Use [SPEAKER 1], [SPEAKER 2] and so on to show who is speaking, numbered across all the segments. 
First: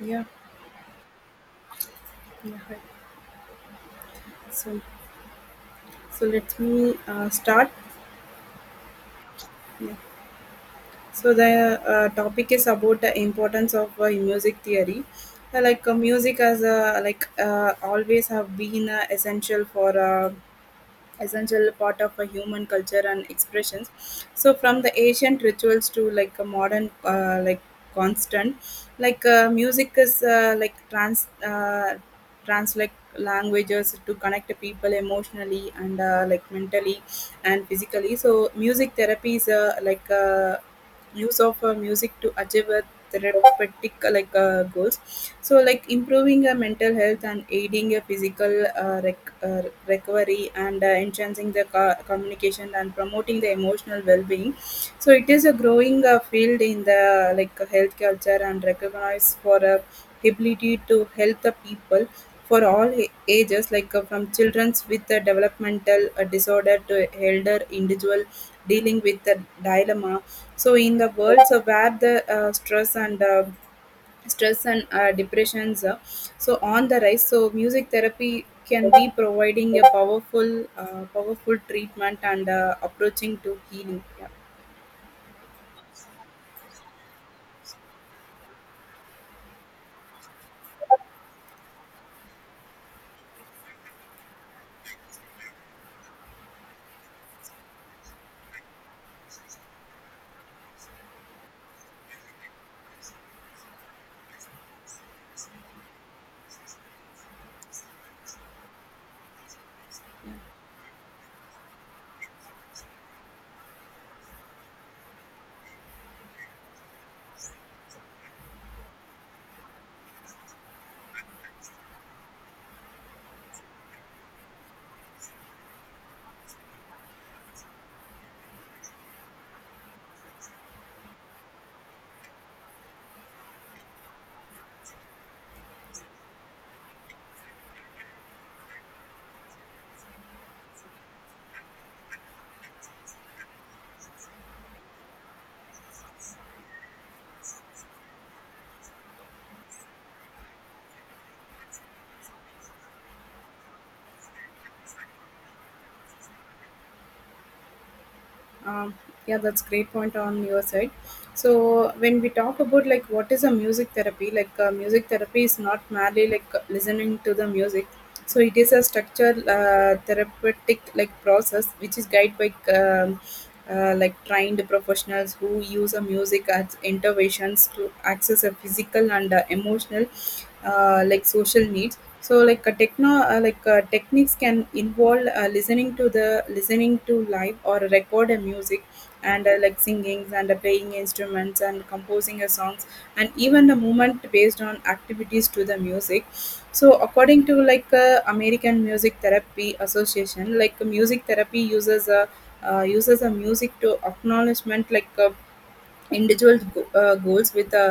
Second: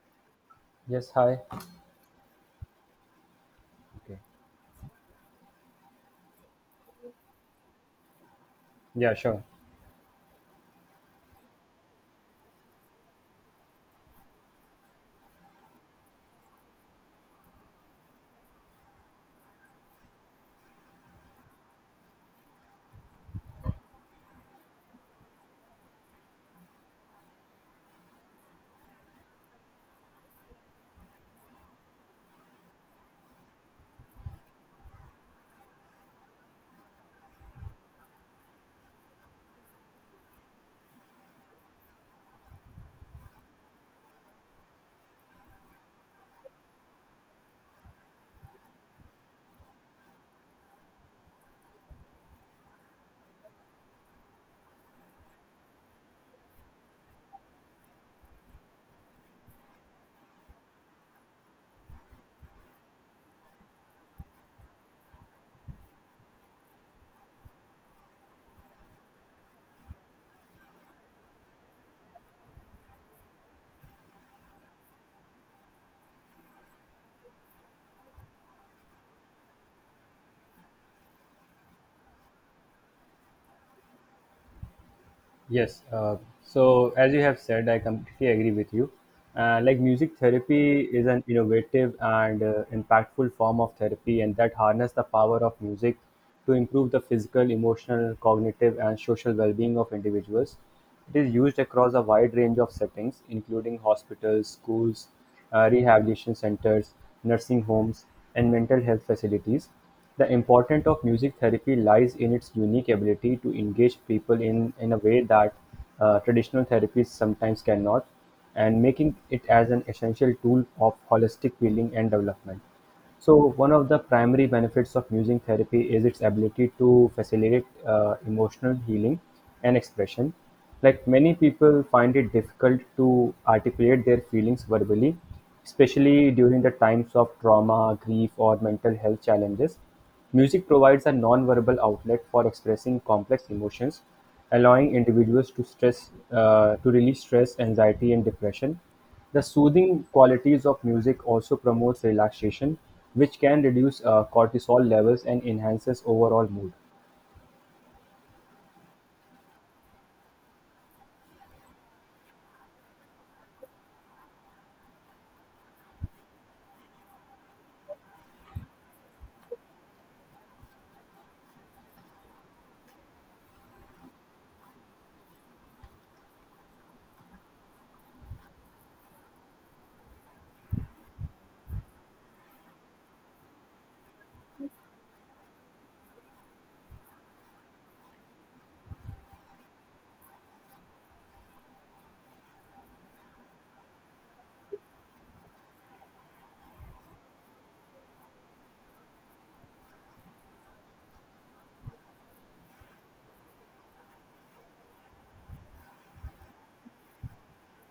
[SPEAKER 1] Yeah,
[SPEAKER 2] Yes, hi.
[SPEAKER 1] yeah. Hi.
[SPEAKER 2] Okay.
[SPEAKER 1] So, so let me start.
[SPEAKER 2] Yeah, sure.
[SPEAKER 1] Yeah. So the topic is about the importance of music theory. Like music as a, like always have been essential part of a human culture and expressions, so from the ancient rituals to like a modern, like constant, like music is like translate languages to connect people emotionally and like mentally and physically, so music therapy is like use of music to achieve a therapeutic, like goals, so like improving mental health and aiding a physical recovery and enhancing the communication and promoting the emotional well-being, so it is a growing field in the like health culture and recognized for a ability to help the people for all ages, like from children with a developmental disorder to elder individual dealing with the dilemma, so in the worlds of where the stress and depressions, so on the rise, so music therapy can be providing a powerful treatment and approaching to healing. Yeah.
[SPEAKER 2] Yes. So, as you have said, I completely agree with you. Music therapy is an innovative and impactful form of therapy, and that harness the power of music to improve the physical, emotional, cognitive, and social well-being of individuals. It is used across a wide range of settings, including hospitals, schools, rehabilitation centers, nursing homes, and mental health facilities. The importance of music therapy lies in its unique ability to engage people in a way that traditional therapies sometimes cannot, and making it as an essential tool of holistic healing and development. So, one of the primary benefits of music therapy is its ability to facilitate emotional healing and expression. Like, many people find it difficult to articulate their feelings verbally, especially during the times of trauma, grief, or mental health challenges. Music provides a non-verbal outlet for expressing complex emotions, allowing individuals to stress to release stress, anxiety, and depression. The soothing qualities of music also promotes relaxation, which can reduce cortisol levels and enhances overall mood.
[SPEAKER 1] Um, yeah, that's great point on your side. So when we talk about like what is a music therapy, like music therapy is not merely like listening to the music, so it is a structured therapeutic like process which is guided by like trained professionals who use a music as interventions to access a physical and emotional like social needs, so like a techno like techniques can involve listening to live or record a music, and like singings and playing instruments and composing a song and even the movement based on activities to the music. So according to like American Music Therapy Association, like music therapy uses a music to acknowledgement, like individual goals with a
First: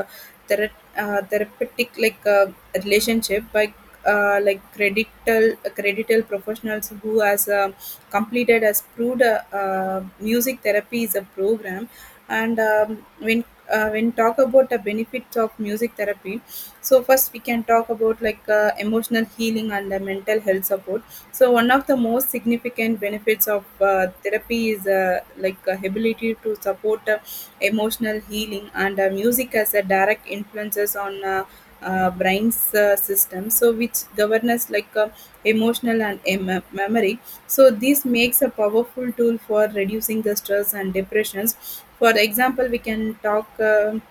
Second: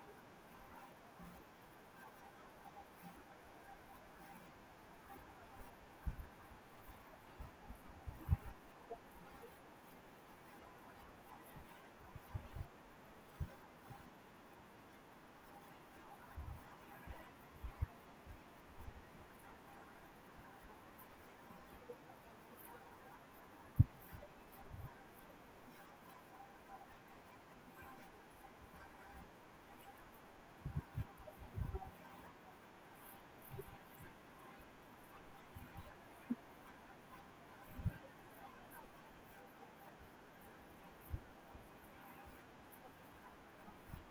[SPEAKER 1] thera- therapeutic like relationship by like credital professionals who has completed has proved music therapy is a program. And when talk about the benefits of music therapy, so first we can talk about like emotional healing and the mental health support. So one of the most significant benefits of therapy is like ability to support emotional healing, and music as a direct influences on brain's system, so which governs like emotional and memory. So this makes a powerful tool for reducing the stress and depressions. For example, we can talk.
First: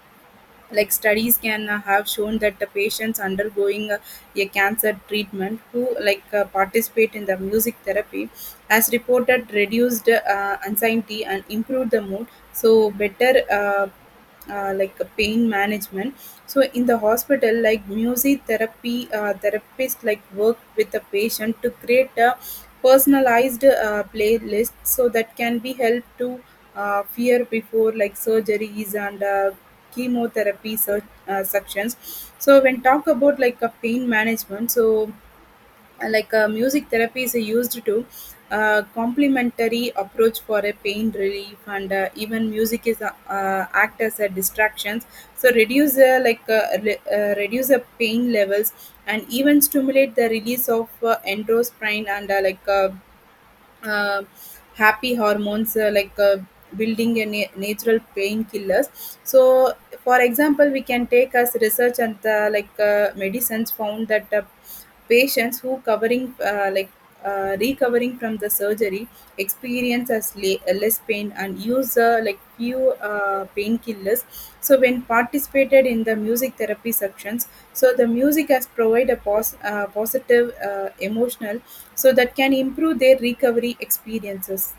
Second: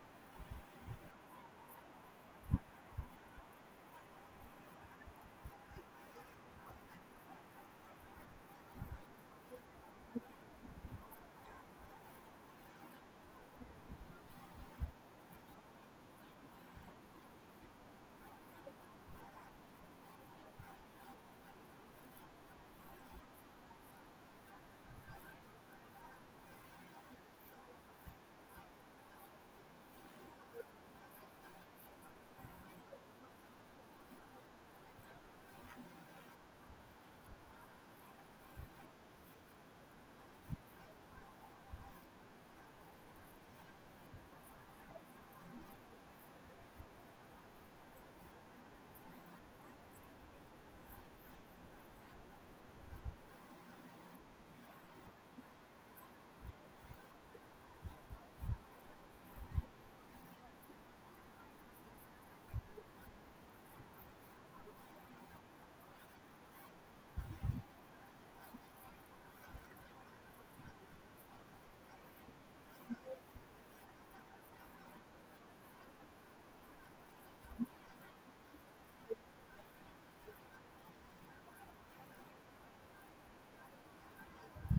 [SPEAKER 1] Like studies can have shown that the patients undergoing a cancer treatment who like participate in the music therapy has reported reduced anxiety and improved the mood, so better like pain management, so in the hospital like music therapy therapist like work with the patient to create a personalized playlist so that can be helped to fear before like surgeries and chemotherapy sections. So when talk about like a pain management, so like music therapy is used to complementary approach for a pain relief, and even music is act as a distractions, so reduce like reduce the pain levels and even stimulate the release of endorphin and like uh, happy hormones, like building a natural painkillers. So for example, we can take as research and like medicines found that patients who covering like recovering from the surgery experience as less pain and use like few painkillers, so when participated in the music therapy sections, so the music has provide a positive emotional so that can improve their recovery experiences.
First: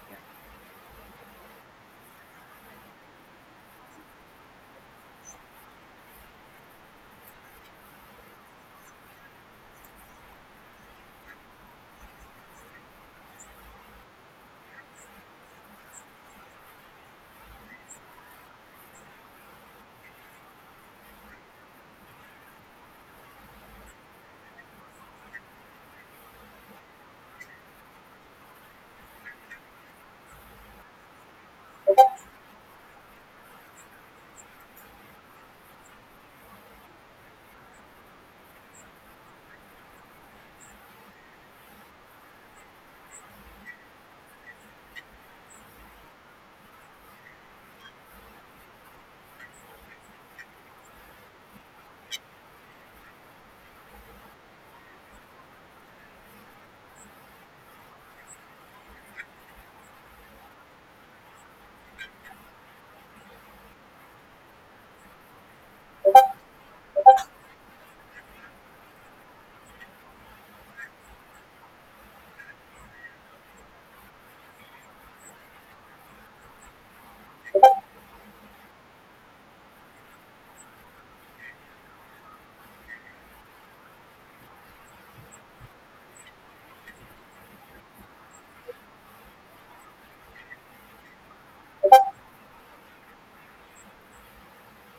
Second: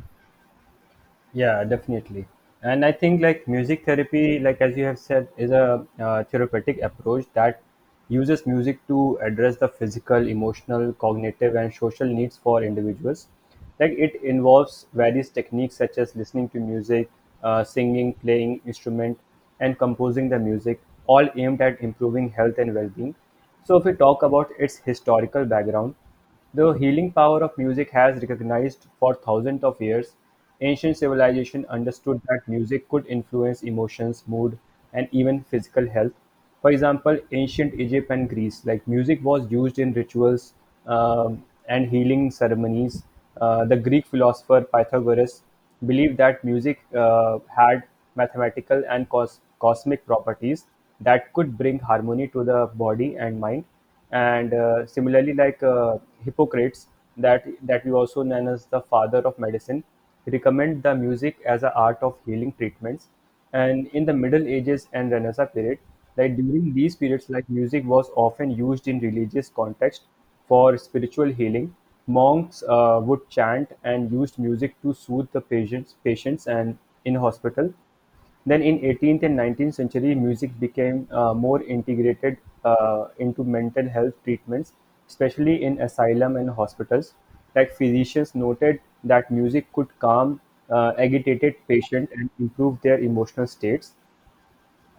[SPEAKER 2] Yeah, definitely. And I think like music therapy, like as you have said, is a therapeutic approach that uses music to address the physical, emotional, cognitive, and social needs for individuals. Like, it involves various techniques such as listening to music, singing, playing instrument, and composing the music, all aimed at improving health and well-being. So if we talk about its historical background, the healing power of music has recognized for thousands of years. Ancient civilization understood that music could influence emotions, mood, and even physical health. For example, ancient Egypt and Greece, like music was used in rituals um, and healing ceremonies. The Greek philosopher Pythagoras believed that music had mathematical and cosmic properties that could bring harmony to the body and mind. And similarly, Hippocrates, that we also known as the father of medicine, recommend the music as a art of healing treatments. And in the middle ages and renaissance period, like during these periods, like music was often used in religious context for spiritual healing. Monks would chant and used music to soothe the patients and in hospital. Then in 18th and 19th century, music became more integrated into mental health treatments, especially in asylum and hospitals. Like, physicians noted that music could calm agitated patients and improve their emotional states.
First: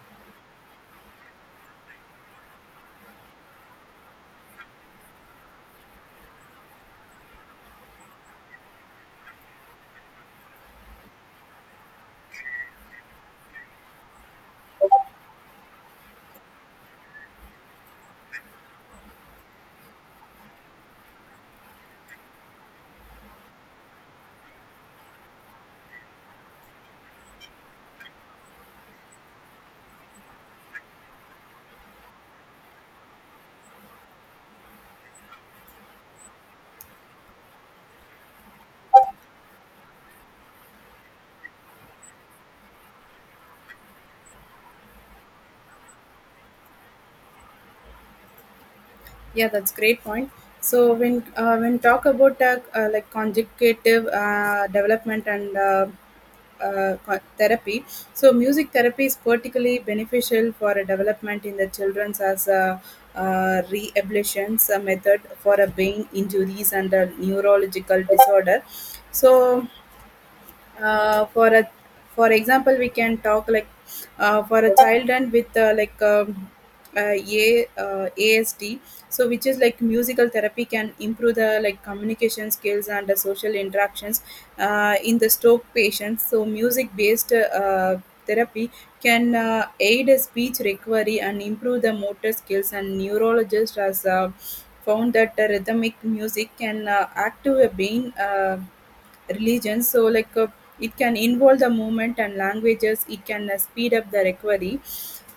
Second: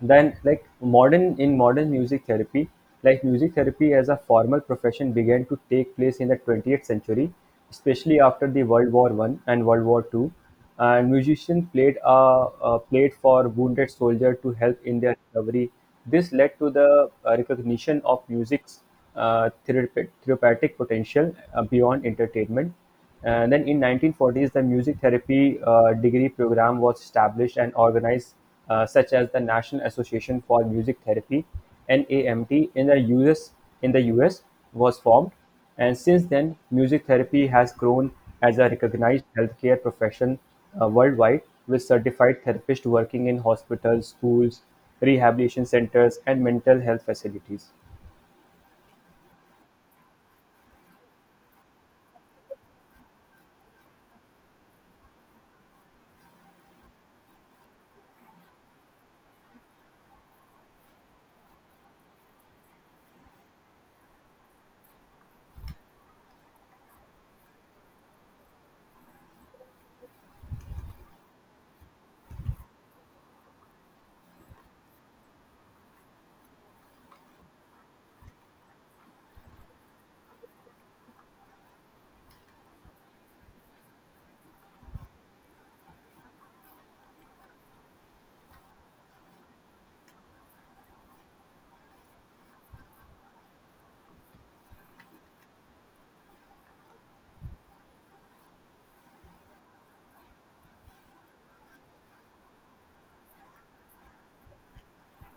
[SPEAKER 2] Then, like modern in modern music therapy, like music therapy as a formal profession began to take place in the 20th century, especially after the World War I and World War II, and musicians played a played for wounded soldiers to help in their recovery. This led to the recognition of music's therapeutic potential beyond entertainment. And then in 1940s, the music therapy degree program was established and organized, such as the National Association for Music Therapy (NAMT) in the US. In the US, was formed, and since then, music therapy has grown as a recognized healthcare profession worldwide, with certified therapists working in hospitals, schools, rehabilitation centers, and mental health facilities.
[SPEAKER 1] Yeah, that's great point. So when when talk about like conjugative development and therapy. So music therapy is particularly beneficial for a development in the children's as a rehabilitation method for a brain injuries and a neurological disorder. So, uh, for a for example, we can talk like for a child and with like a ASD, so which is like musical therapy can improve the like communication skills and the social interactions. In the stroke patients, so music based therapy can aid speech recovery and improve the motor skills, and neurologist has found that the rhythmic music can active a brain religions, so like it can involve the movement and languages, it can speed up the recovery.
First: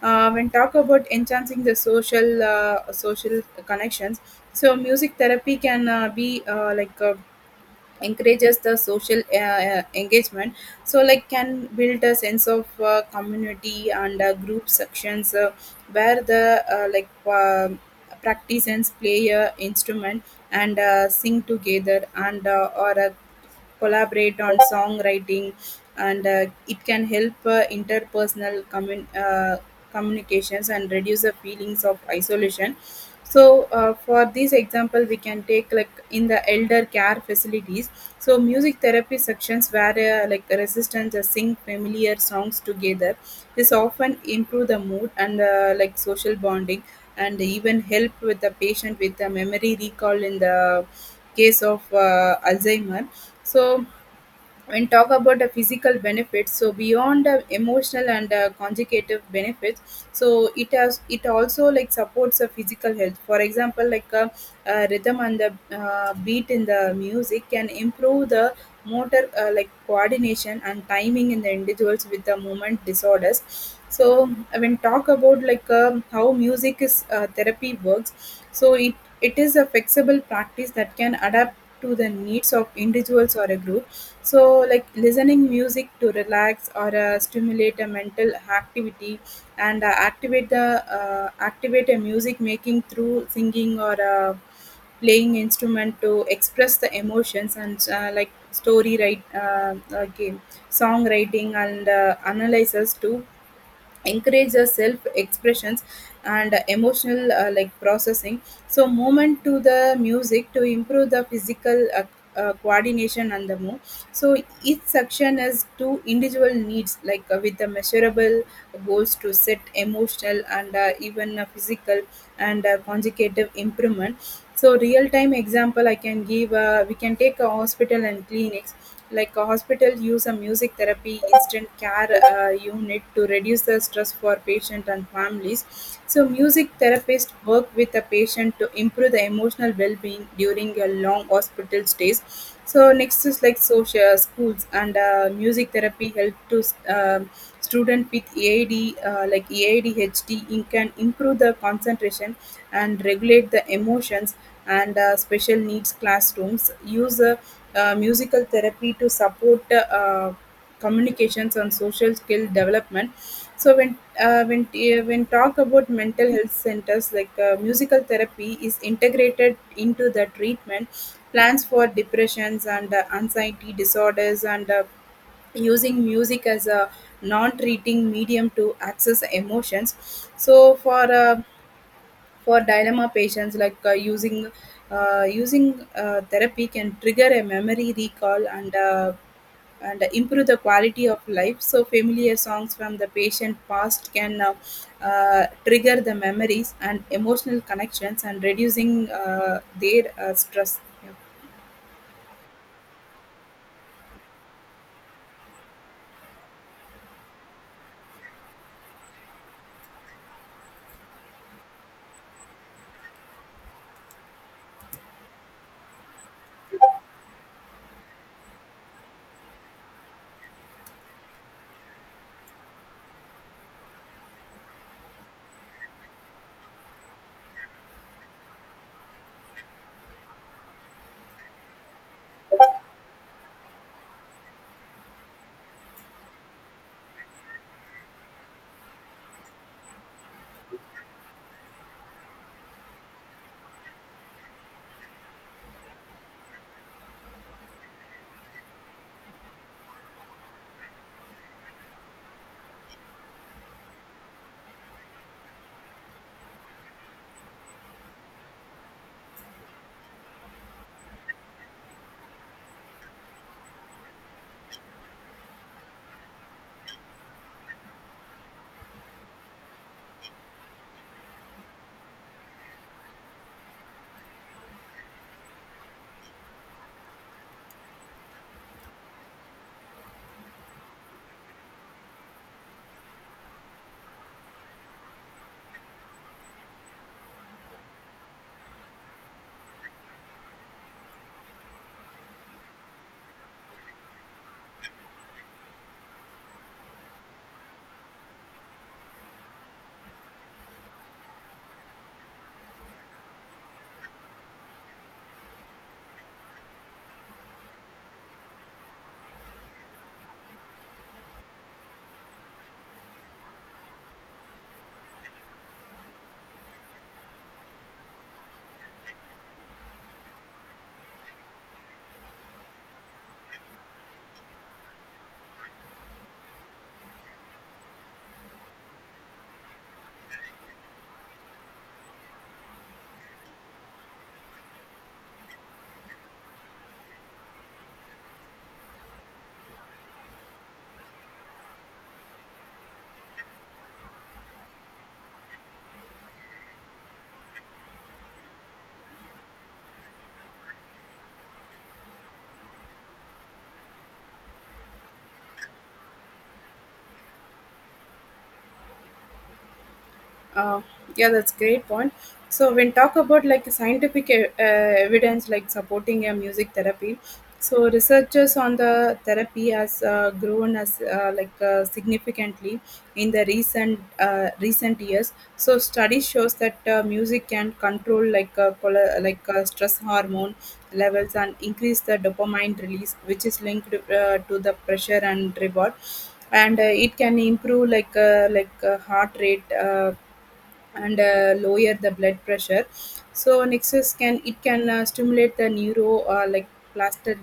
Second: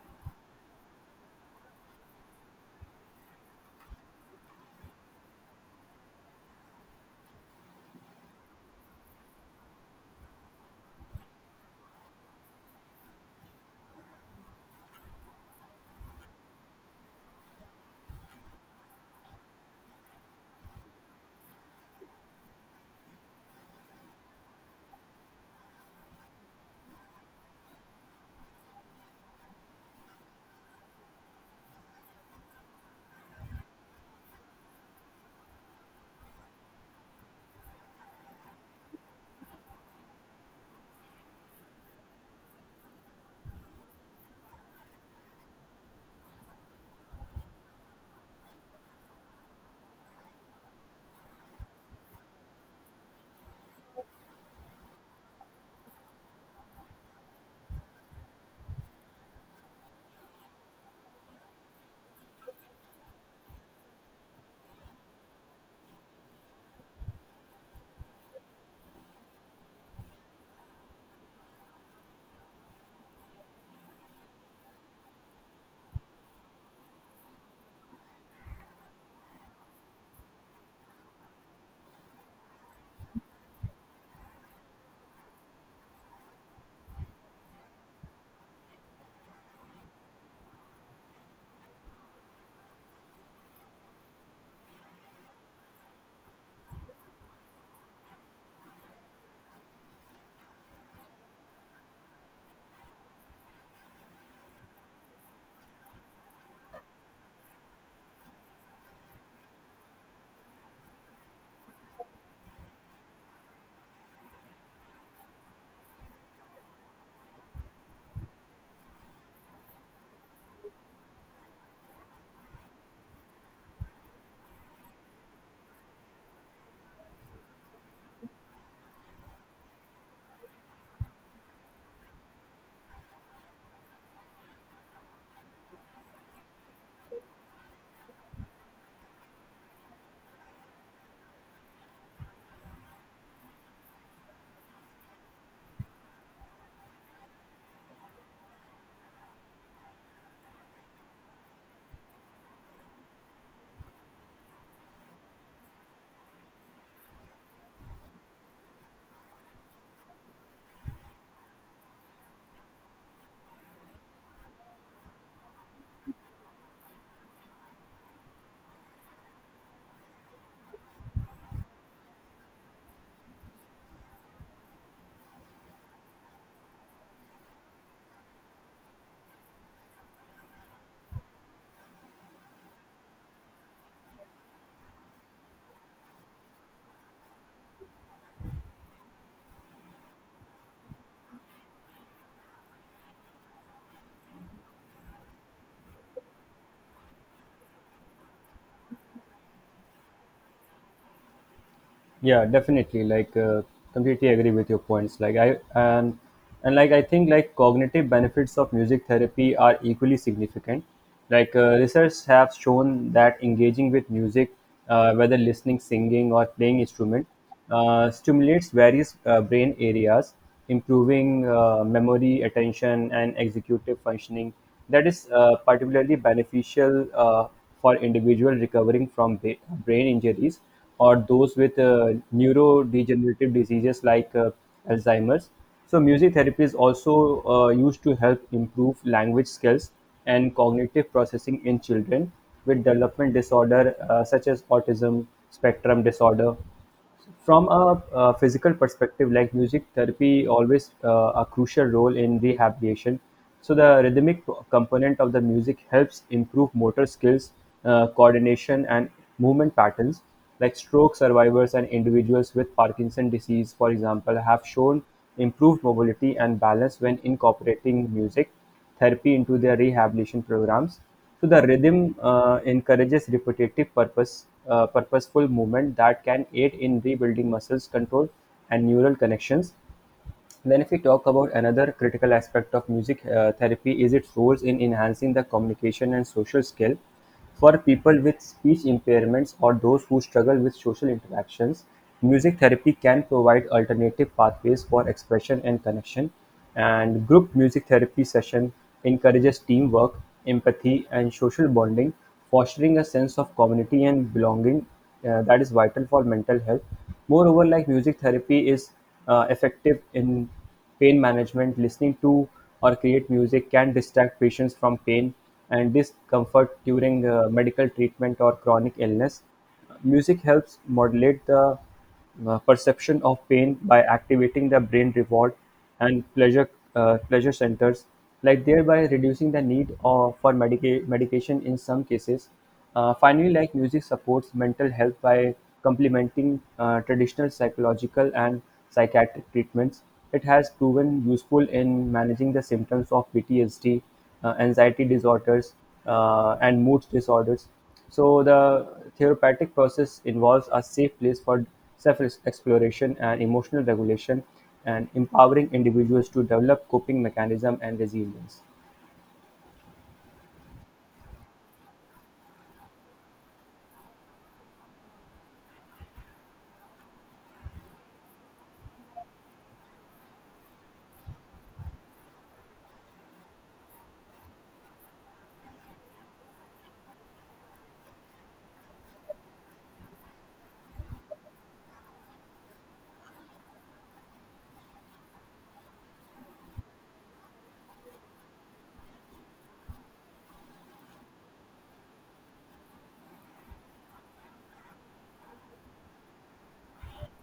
[SPEAKER 1] When talk about enhancing the social social connections, so music therapy can be like encourages the social engagement, so like can build a sense of community and group sections, where the like uh, practitioners play a instrument and sing together and or collaborate on songwriting, and it can help interpersonal communications and reduce the feelings of isolation. So, for this example, we can take like in the elder care facilities. So, music therapy sections where like resistance sing familiar songs together. This often improve the mood and like social bonding, and even help with the patient with the memory recall in the case of Alzheimer. So, and talk about the physical benefits, so beyond the emotional and conjugative benefits, so it has it also like supports the physical health. For example, like rhythm and the beat in the music can improve the motor, like coordination and timing in the individuals with the movement disorders. So when talk about like how music is therapy works, so it is a flexible practice that can adapt to the needs of individuals or a group, so like listening music to relax or stimulate a mental activity, and activate a music making through singing or playing instrument to express the emotions, and like story write game songwriting and analysis too. Encourage the self expressions and emotional like processing, so movement to the music to improve the physical coordination and the move. So each section has two individual needs, like with the measurable goals to set emotional and even physical and consecutive improvement. So real time example I can give, we can take a hospital and clinics, like a hospital use a music therapy instant care unit to reduce the stress for patient and families, so music therapists work with the patient to improve the emotional well-being during a long hospital stays. So next is like social schools, and music therapy help to um student with EADHD in can improve the concentration and regulate the emotions, and special needs classrooms use musical therapy to support communications and social skill development. So when when talk about mental health centers, like musical therapy is integrated into the treatment plans for depressions and anxiety disorders, and using music as a non-treating medium to access emotions, so for dilemma patients, like using using therapy can trigger a memory recall, and and improve the quality of life, so familiar songs from the patient past can trigger the memories and emotional connections and reducing their stress. Yeah.
[SPEAKER 2] Yeah, definitely. Completely agree with your points. Like, I think like cognitive benefits of music therapy are equally significant. Research have shown that engaging with music, whether listening, singing, or playing instrument, stimulates various brain areas, improving memory, attention, and executive functioning. That is particularly beneficial for individuals recovering from brain injuries or those with neurodegenerative diseases like Alzheimer's. So, music therapy is also used to help improve language skills and cognitive processing in children with development disorder such as autism spectrum disorder. From a physical perspective, like music therapy always a crucial role in rehabilitation. So the rhythmic component of the music helps improve motor skills, coordination, and movement patterns. Like, stroke survivors and individuals with Parkinson disease, for example, have shown improved mobility and balance when incorporating music therapy into their rehabilitation programs. So the rhythm encourages purposeful movement that can aid in rebuilding muscles control and neural connections. Then if we talk about another critical aspect of music therapy is its roles in enhancing the communication and social skill for people with speech impairments or those who struggle with social interactions. Music therapy can provide alternative pathways for expression and connection, and group music therapy session encourages teamwork, empathy, and social bonding, fostering a sense of community and belonging that is vital for mental health. Moreover, like music therapy is effective in pain management. Listening to or create music can distract patients from pain and discomfort during medical treatment or chronic illness. Music helps modulate the perception of pain by activating the brain reward and pleasure centers, like thereby reducing the need of, for medication in some cases. Finally, music supports mental health by complementing traditional psychological and psychiatric treatments. It has proven useful in managing the symptoms of PTSD, anxiety disorders, and mood disorders. So, the therapeutic process involves a safe place for self exploration and emotional regulation and empowering individuals to develop coping mechanism and resilience.
[SPEAKER 1] Uh, yeah, that's great point. So when talk about like scientific evidence like supporting a music therapy, so researchers on the therapy has grown as like significantly in the recent years. So study shows that music can control like stress hormone levels and increase the dopamine release, which is linked to the pressure and reward, and it can improve, like heart rate. And lower the blood pressure. So nexus can it can stimulate the neuro, plastic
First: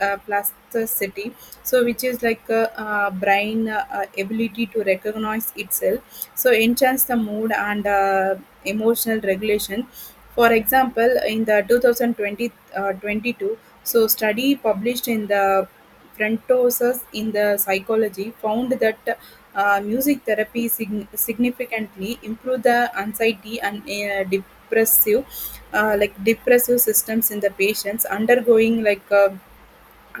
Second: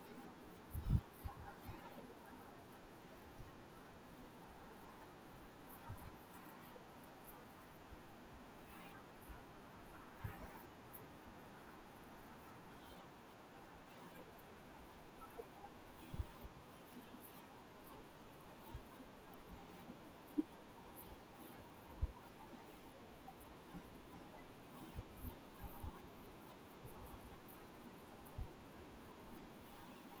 [SPEAKER 1] plasticity so which is like a brain ability to recognize itself, so enhance the mood and emotional regulation. For example, in the 2020 uh, 22 so study published in the Frontosus in the psychology found that music therapy significantly improved the anxiety and depressive systems in the patients undergoing like uh,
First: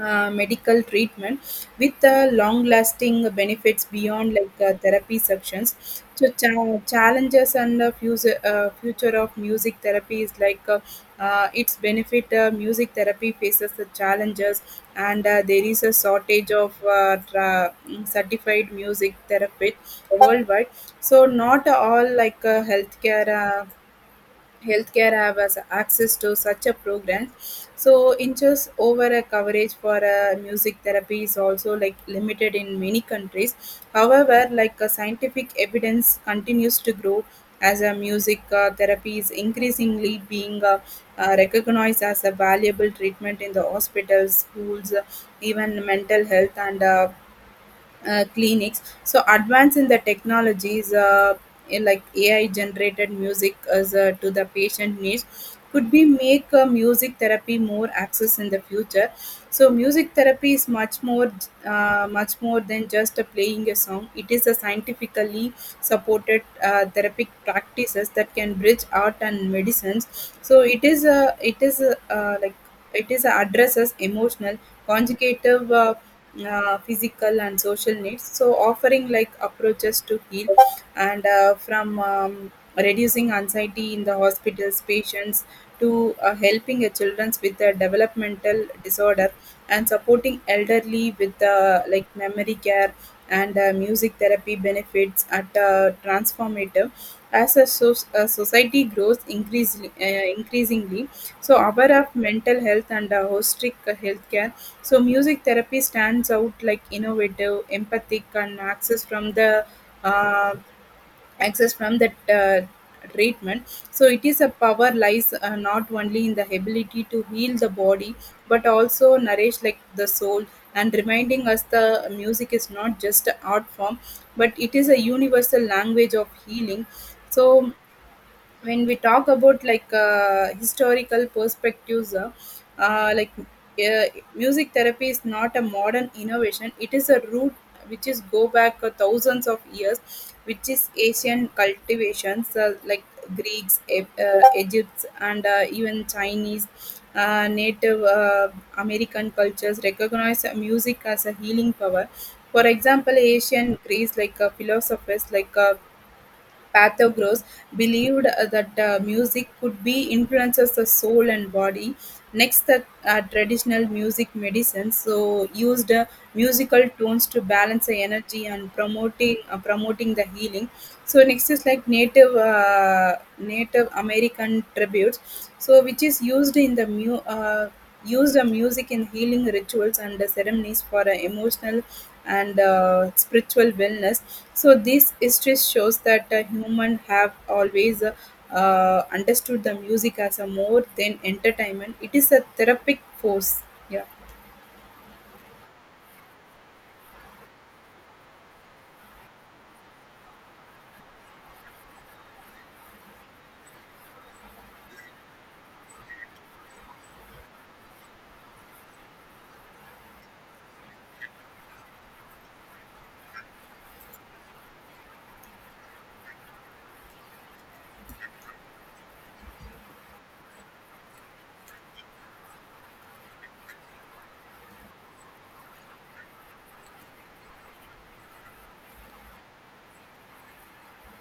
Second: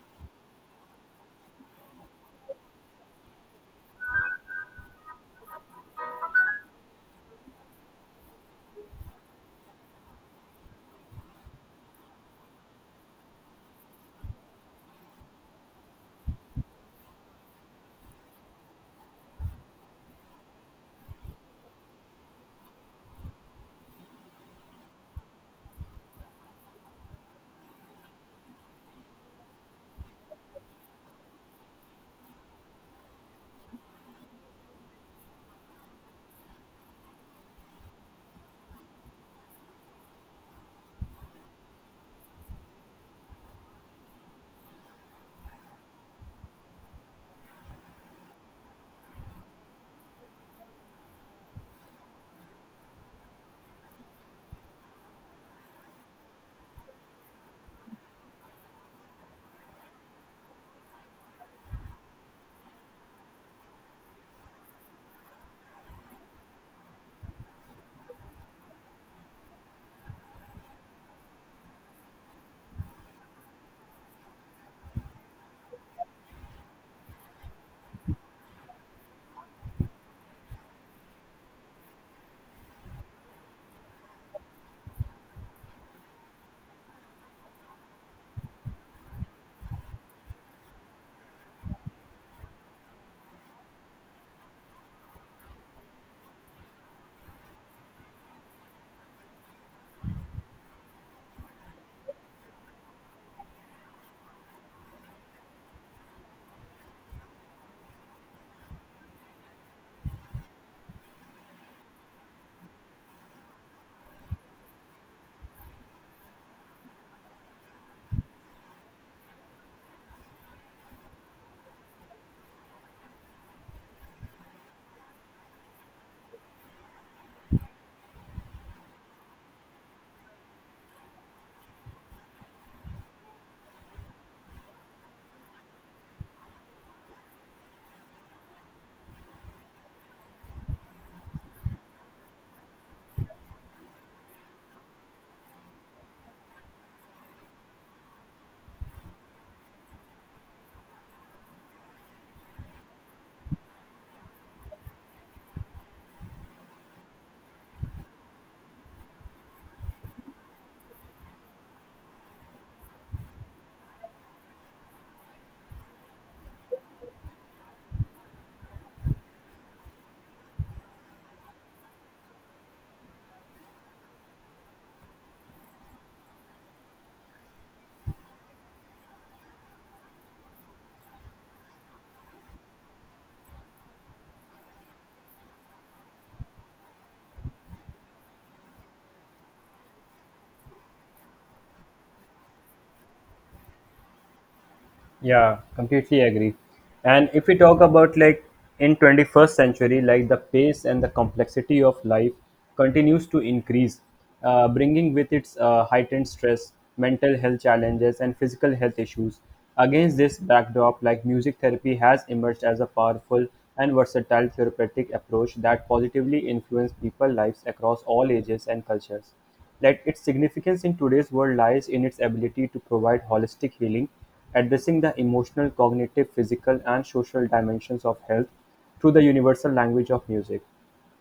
[SPEAKER 1] uh, medical treatment with long lasting benefits beyond therapy sections. So challenges and the future, future of music therapy is like its benefit music therapy faces the challenges, and there is a shortage of certified music therapists worldwide. So not all like uh, healthcare have as access to such a program. So inches over a coverage for music therapy is also like limited in many countries. However, scientific evidence continues to grow, as a music therapy is increasingly being recognized as a valuable treatment in the hospitals, schools, even mental health and clinics. So advance in the technologies, in like AI generated music as to the patient needs, could be make music therapy more access in the future. So music therapy is much more than just playing a song. It is a scientifically supported therapeutic practices that can bridge art and medicines. So it is addresses emotional, conjugative, physical, and social needs. So offering like approaches to heal and from reducing anxiety in the hospitals patients, to helping a children's with a developmental disorder, and supporting elderly with memory care. And music therapy benefits are transformative as a society grows increasingly so aware of mental health and holistic healthcare. So music therapy stands out like innovative, empathic and uh, access from that treatment so it is a power lies, not only in the ability to heal the body, but also nourish like the soul, and reminding us the music is not just an art form, but it is a universal language of healing. So when we talk about historical perspectives, uh, like uh, music therapy is not a modern innovation, it is a root which is go back thousands of years, which is Asian cultivations, greeks egypt and even Chinese, native american cultures recognize music as a healing power. For example, Asian Greece philosophers like Pythagoras believed that music could be influences the soul and body. Next, the traditional music medicines so used musical tones to balance the energy and promoting the healing. So next is like Native American tributes, so which is used in the used a music in healing rituals and ceremonies for a emotional and spiritual wellness. So this history shows that human have always understood the music as a more than entertainment, it is a therapeutic force. Yeah.
[SPEAKER 2] Yeah, completely agree. And if we talk about like in 21st century, like the pace and the complexity of life continues to increase, bringing with its heightened stress, mental health challenges, and physical health issues. Against this backdrop, like music therapy has emerged as a powerful and versatile therapeutic approach that positively influences people's lives across all ages and cultures. Like, its significance in today's world lies in its ability to provide holistic healing, addressing the emotional, cognitive, physical, and social dimensions of health through the universal language of music.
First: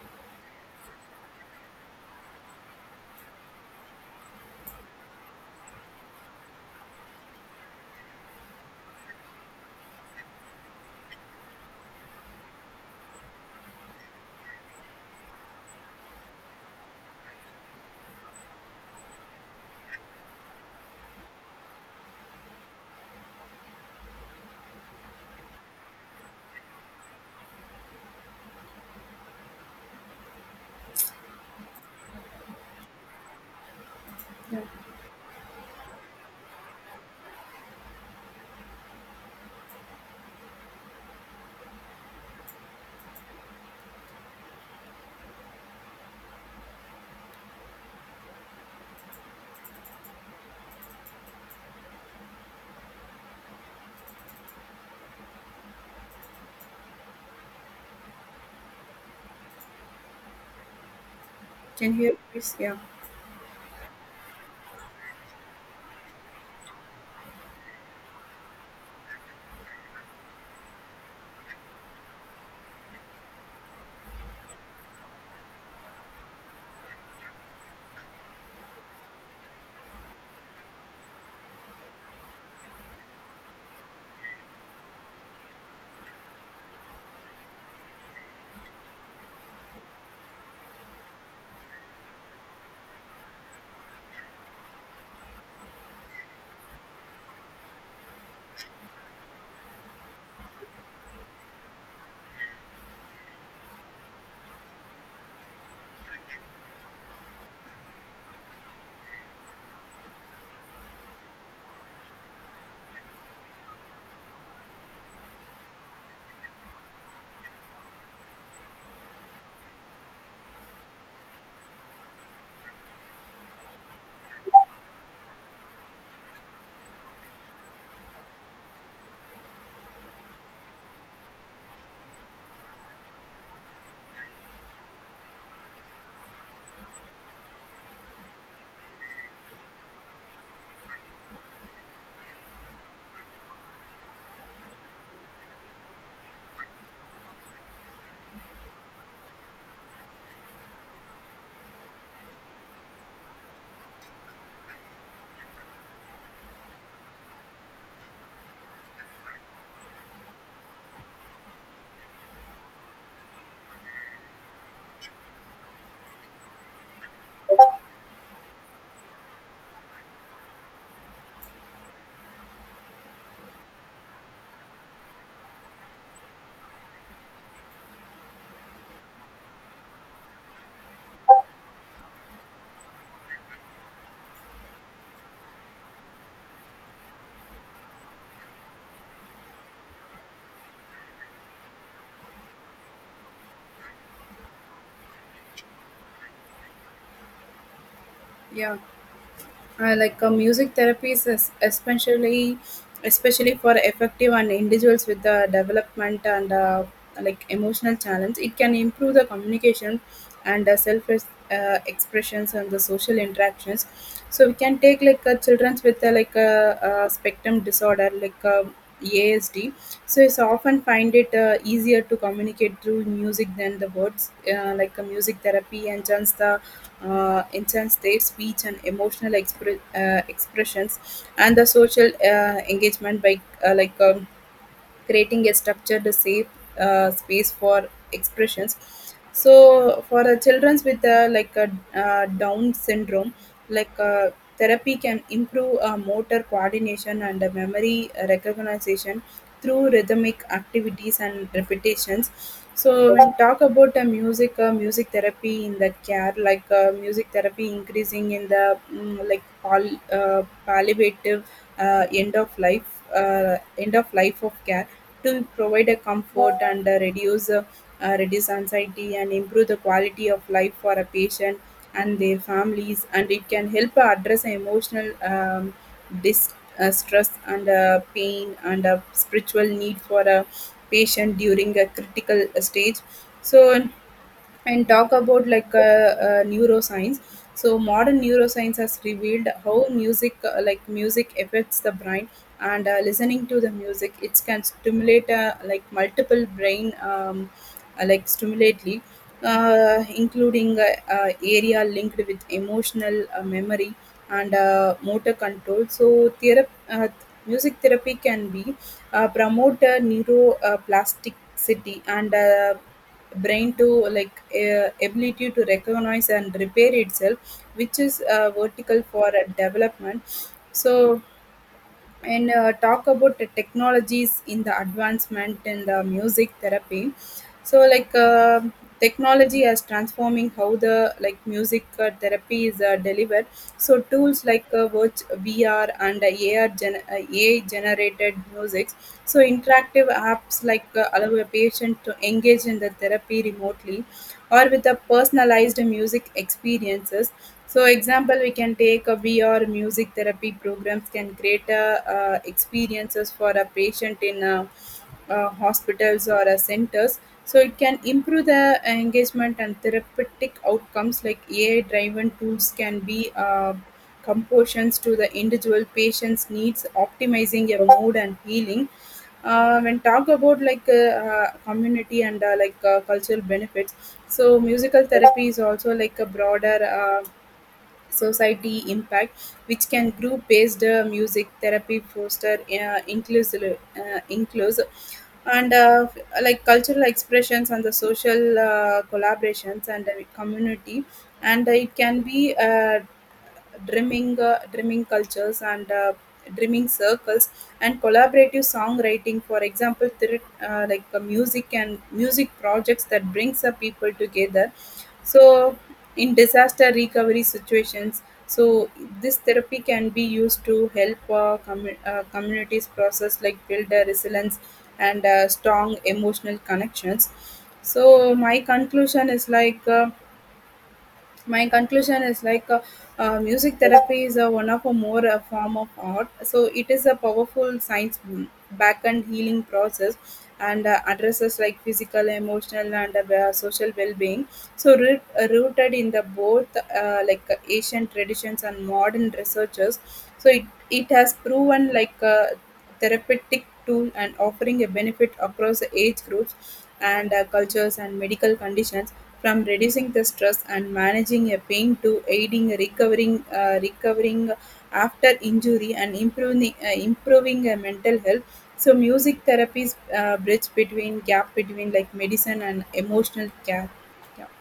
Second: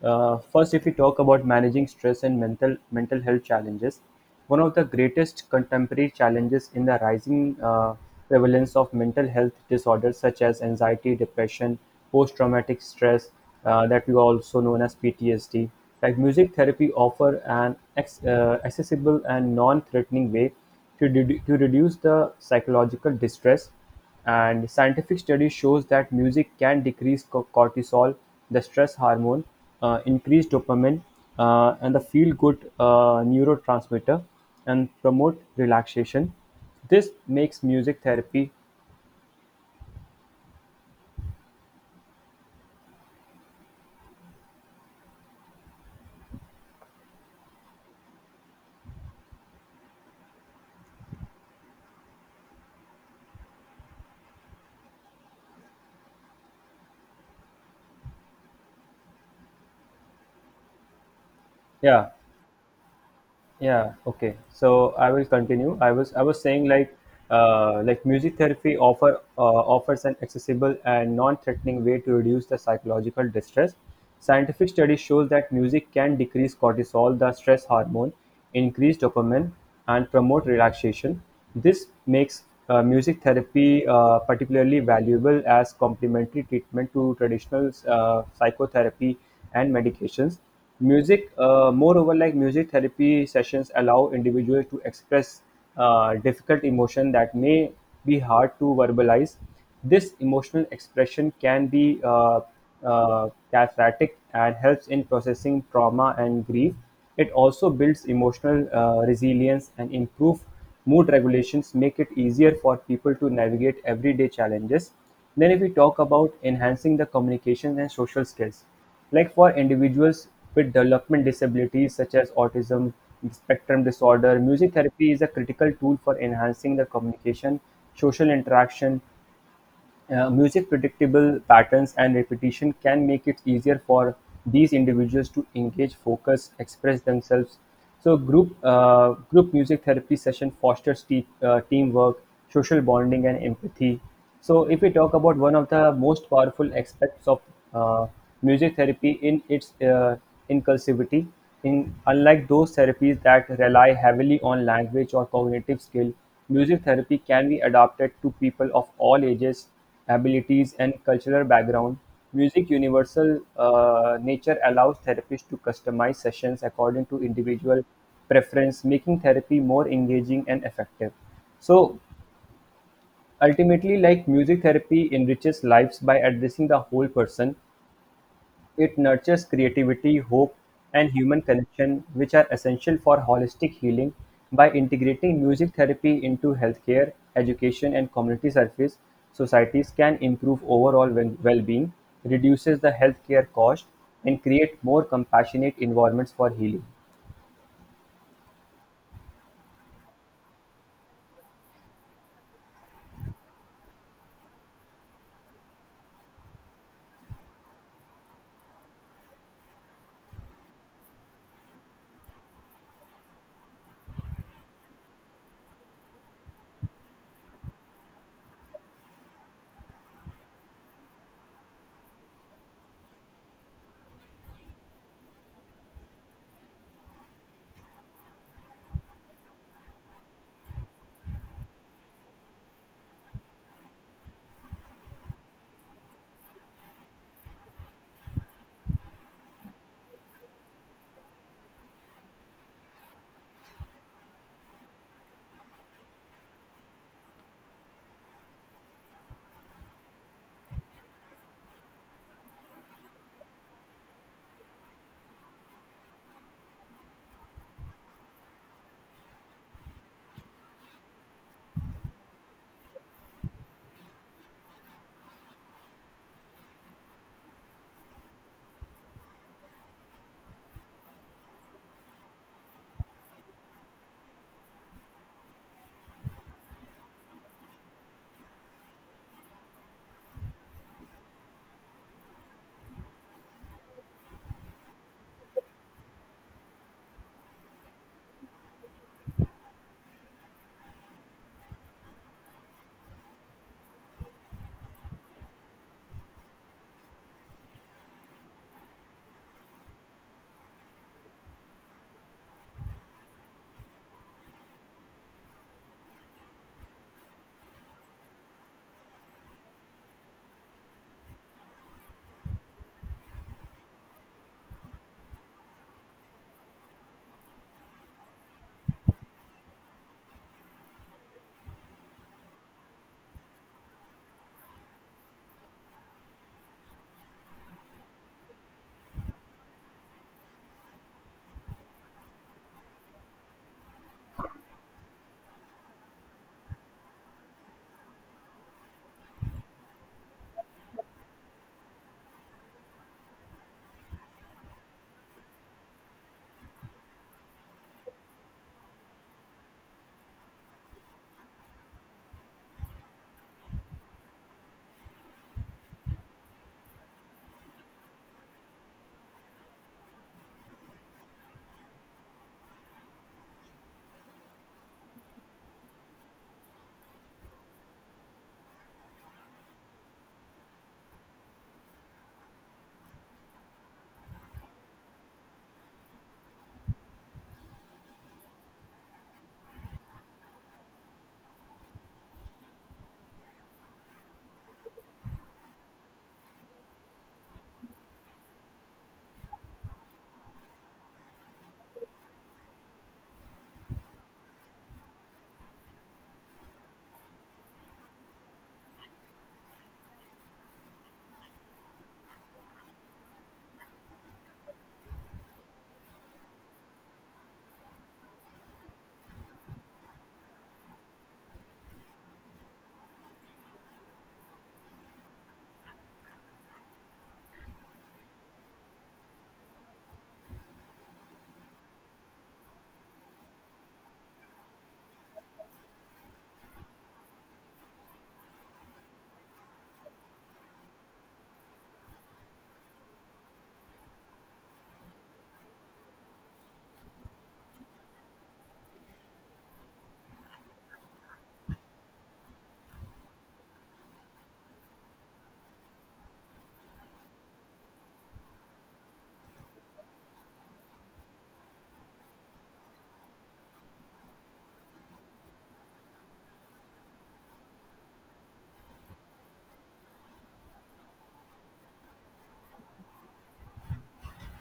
[SPEAKER 2] First, if we talk about managing stress and mental health challenges, one of the greatest contemporary challenges in the rising prevalence of mental health disorders such as anxiety, depression, post-traumatic stress, that we also known as PTSD. Like, music therapy offer an accessible and non-threatening way to to reduce the psychological distress. And scientific study shows that music can decrease cortisol, the stress hormone, increase dopamine, and the feel-good neurotransmitter, and promote relaxation. This makes music therapy,
[SPEAKER 1] Can you
[SPEAKER 2] yeah.
[SPEAKER 1] hear, please? Yeah.
[SPEAKER 2] Yeah okay so I will continue. I was saying like, like, music therapy offers an accessible and non-threatening way to reduce the psychological distress. Scientific study shows that music can decrease cortisol, the stress hormone, increase dopamine, and promote relaxation. This makes music therapy particularly valuable as complementary treatment to traditional psychotherapy and medications. Moreover, music therapy sessions allow individuals to express difficult emotion that may be hard to verbalize. This emotional expression can be cathartic and helps in processing trauma and grief. It also builds emotional resilience and improve mood regulations, make it easier for people to navigate everyday challenges. Then, if we talk about enhancing the communication and social skills, like for individuals with development disabilities such as autism spectrum disorder, music therapy is a critical tool for enhancing the communication, social interaction. Music predictable patterns and repetition can make it easier for these individuals to engage, focus, express themselves. So group music therapy session fosters teamwork, social bonding, and empathy. So if we talk about one of the most powerful aspects of uh, music therapy, in its inclusivity, in unlike those therapies that rely heavily on language or cognitive skill, music therapy can be adapted to people of all ages, abilities, and cultural background. Music's universal nature allows therapists to customize sessions according to individual preference, making therapy more engaging and effective. So, ultimately, like music therapy enriches lives by addressing the whole person. It nurtures creativity, hope, and human connection, which are essential for holistic healing. By integrating music therapy into healthcare, education, and community service, societies can improve overall well being, reduces the healthcare cost, and create more compassionate environments for healing.
[SPEAKER 1] Yeah. Music therapy is especially especially for effective and individuals with the development and like emotional challenge, it can improve the communication and self expressions and the social interactions. So we can take children with like a spectrum disorder like ASD. So it's often find it easier to communicate through music than the words, like a music therapy enchants their speech and emotional expressions, and the social engagement by uh, like. Um, creating a structured, safe space for expressions. So, for children with like a Down syndrome, like uh, therapy can improve motor coordination and memory recognition through rhythmic activities and repetitions. So when talk about music therapy in the care, music therapy increasing in the palliative end of life of care, to provide a comfort and reduce anxiety and improve the quality of life for a patient and their families, and it can help address emotional stress and pain and a spiritual need for a patient during a critical stage. So and talk about neuroscience so modern neuroscience has revealed how music affects the brain, and listening to the music it can stimulate multiple brain, like stimulately including area linked with emotional memory and motor control. So music therapy can be promote neuroplasticity and brain to ability to recognize and repair itself, which is vertical for development so and talk about the technologies in the advancement in the music therapy. So technology is transforming how the like music therapy is delivered so tools like vr and ai generated music, so interactive apps allow a patient to engage in the therapy remotely or with a personalized music experiences. So, example, we can take a VR music therapy programs can create experiences for a patient in hospitals or centers. So it can improve the engagement and therapeutic outcomes, like AI-driven tools can be compositions to the individual patient's needs, optimizing your mood and healing. When talk about community and cultural benefits, so musical therapy is also like a broader society impact, which can group-based music therapy foster inclusive and cultural expressions and the social collaborations and community and it can be dreaming cultures and dreaming circles and collaborative songwriting, for example music and music projects that brings the people together. So in disaster recovery situations, so this therapy can be used to help communities process, like build a resilience and strong emotional connections. So my conclusion is music therapy is one of a more form of art. So it is a powerful science back and healing process, and addresses like physical, emotional and social well-being, so rooted in the both Asian traditions and modern researchers. So it has proven like a therapeutic tool and offering a benefit across the age groups and cultures and medical conditions, from reducing the stress and managing a pain to aiding recovering after injury and improving mental health. So music therapy is bridge between gap between like medicine and emotional care. Yeah.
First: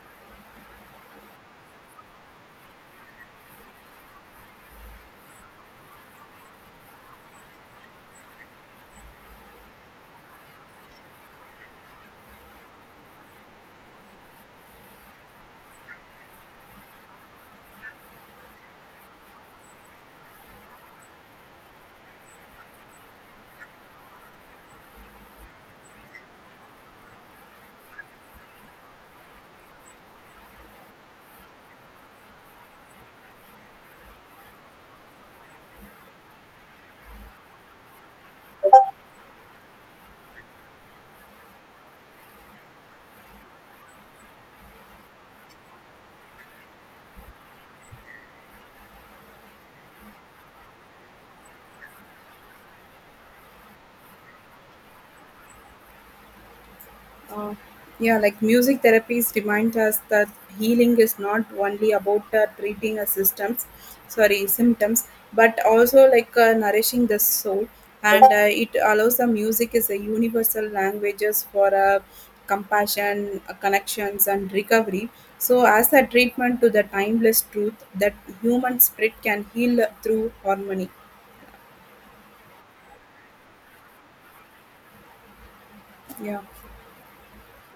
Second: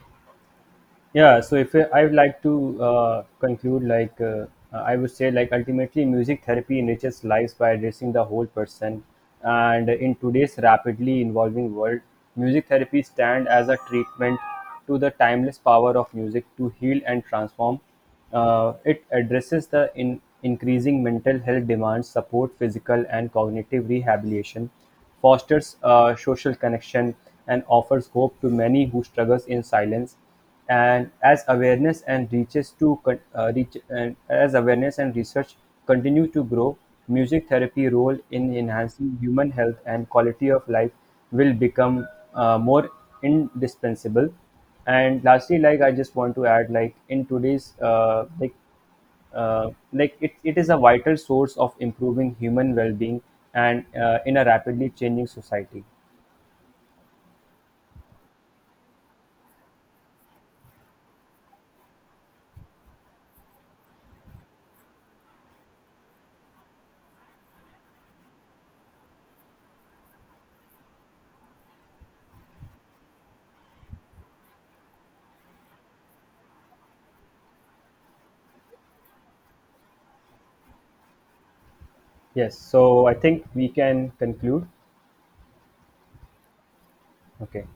[SPEAKER 2] Yeah. So if I would like to conclude, I would say like ultimately music therapy enriches lives by addressing the whole person. And in today's rapidly evolving world, music therapy stands as a treatment to the timeless power of music to heal and transform. It addresses the in increasing mental health demands, support physical and cognitive rehabilitation, fosters social connection, and offers hope to many who struggles in silence. And as awareness and reaches to con- reach and as awareness and research continue to grow, music therapy role in enhancing human health and quality of life will become more indispensable. And lastly, like I just want to add, like in today's, it, it is a vital source of improving human well-being and in a rapidly changing society.
[SPEAKER 1] Uh, yeah, like music therapies remind us that healing is not only about treating symptoms, but also nourishing the soul. And it allows the music is a universal languages for compassion, connections, and recovery. So, as a treatment to the timeless truth that human spirit can heal through harmony.
[SPEAKER 2] Yes, so I think we can conclude.
[SPEAKER 1] Yeah.
[SPEAKER 2] Okay.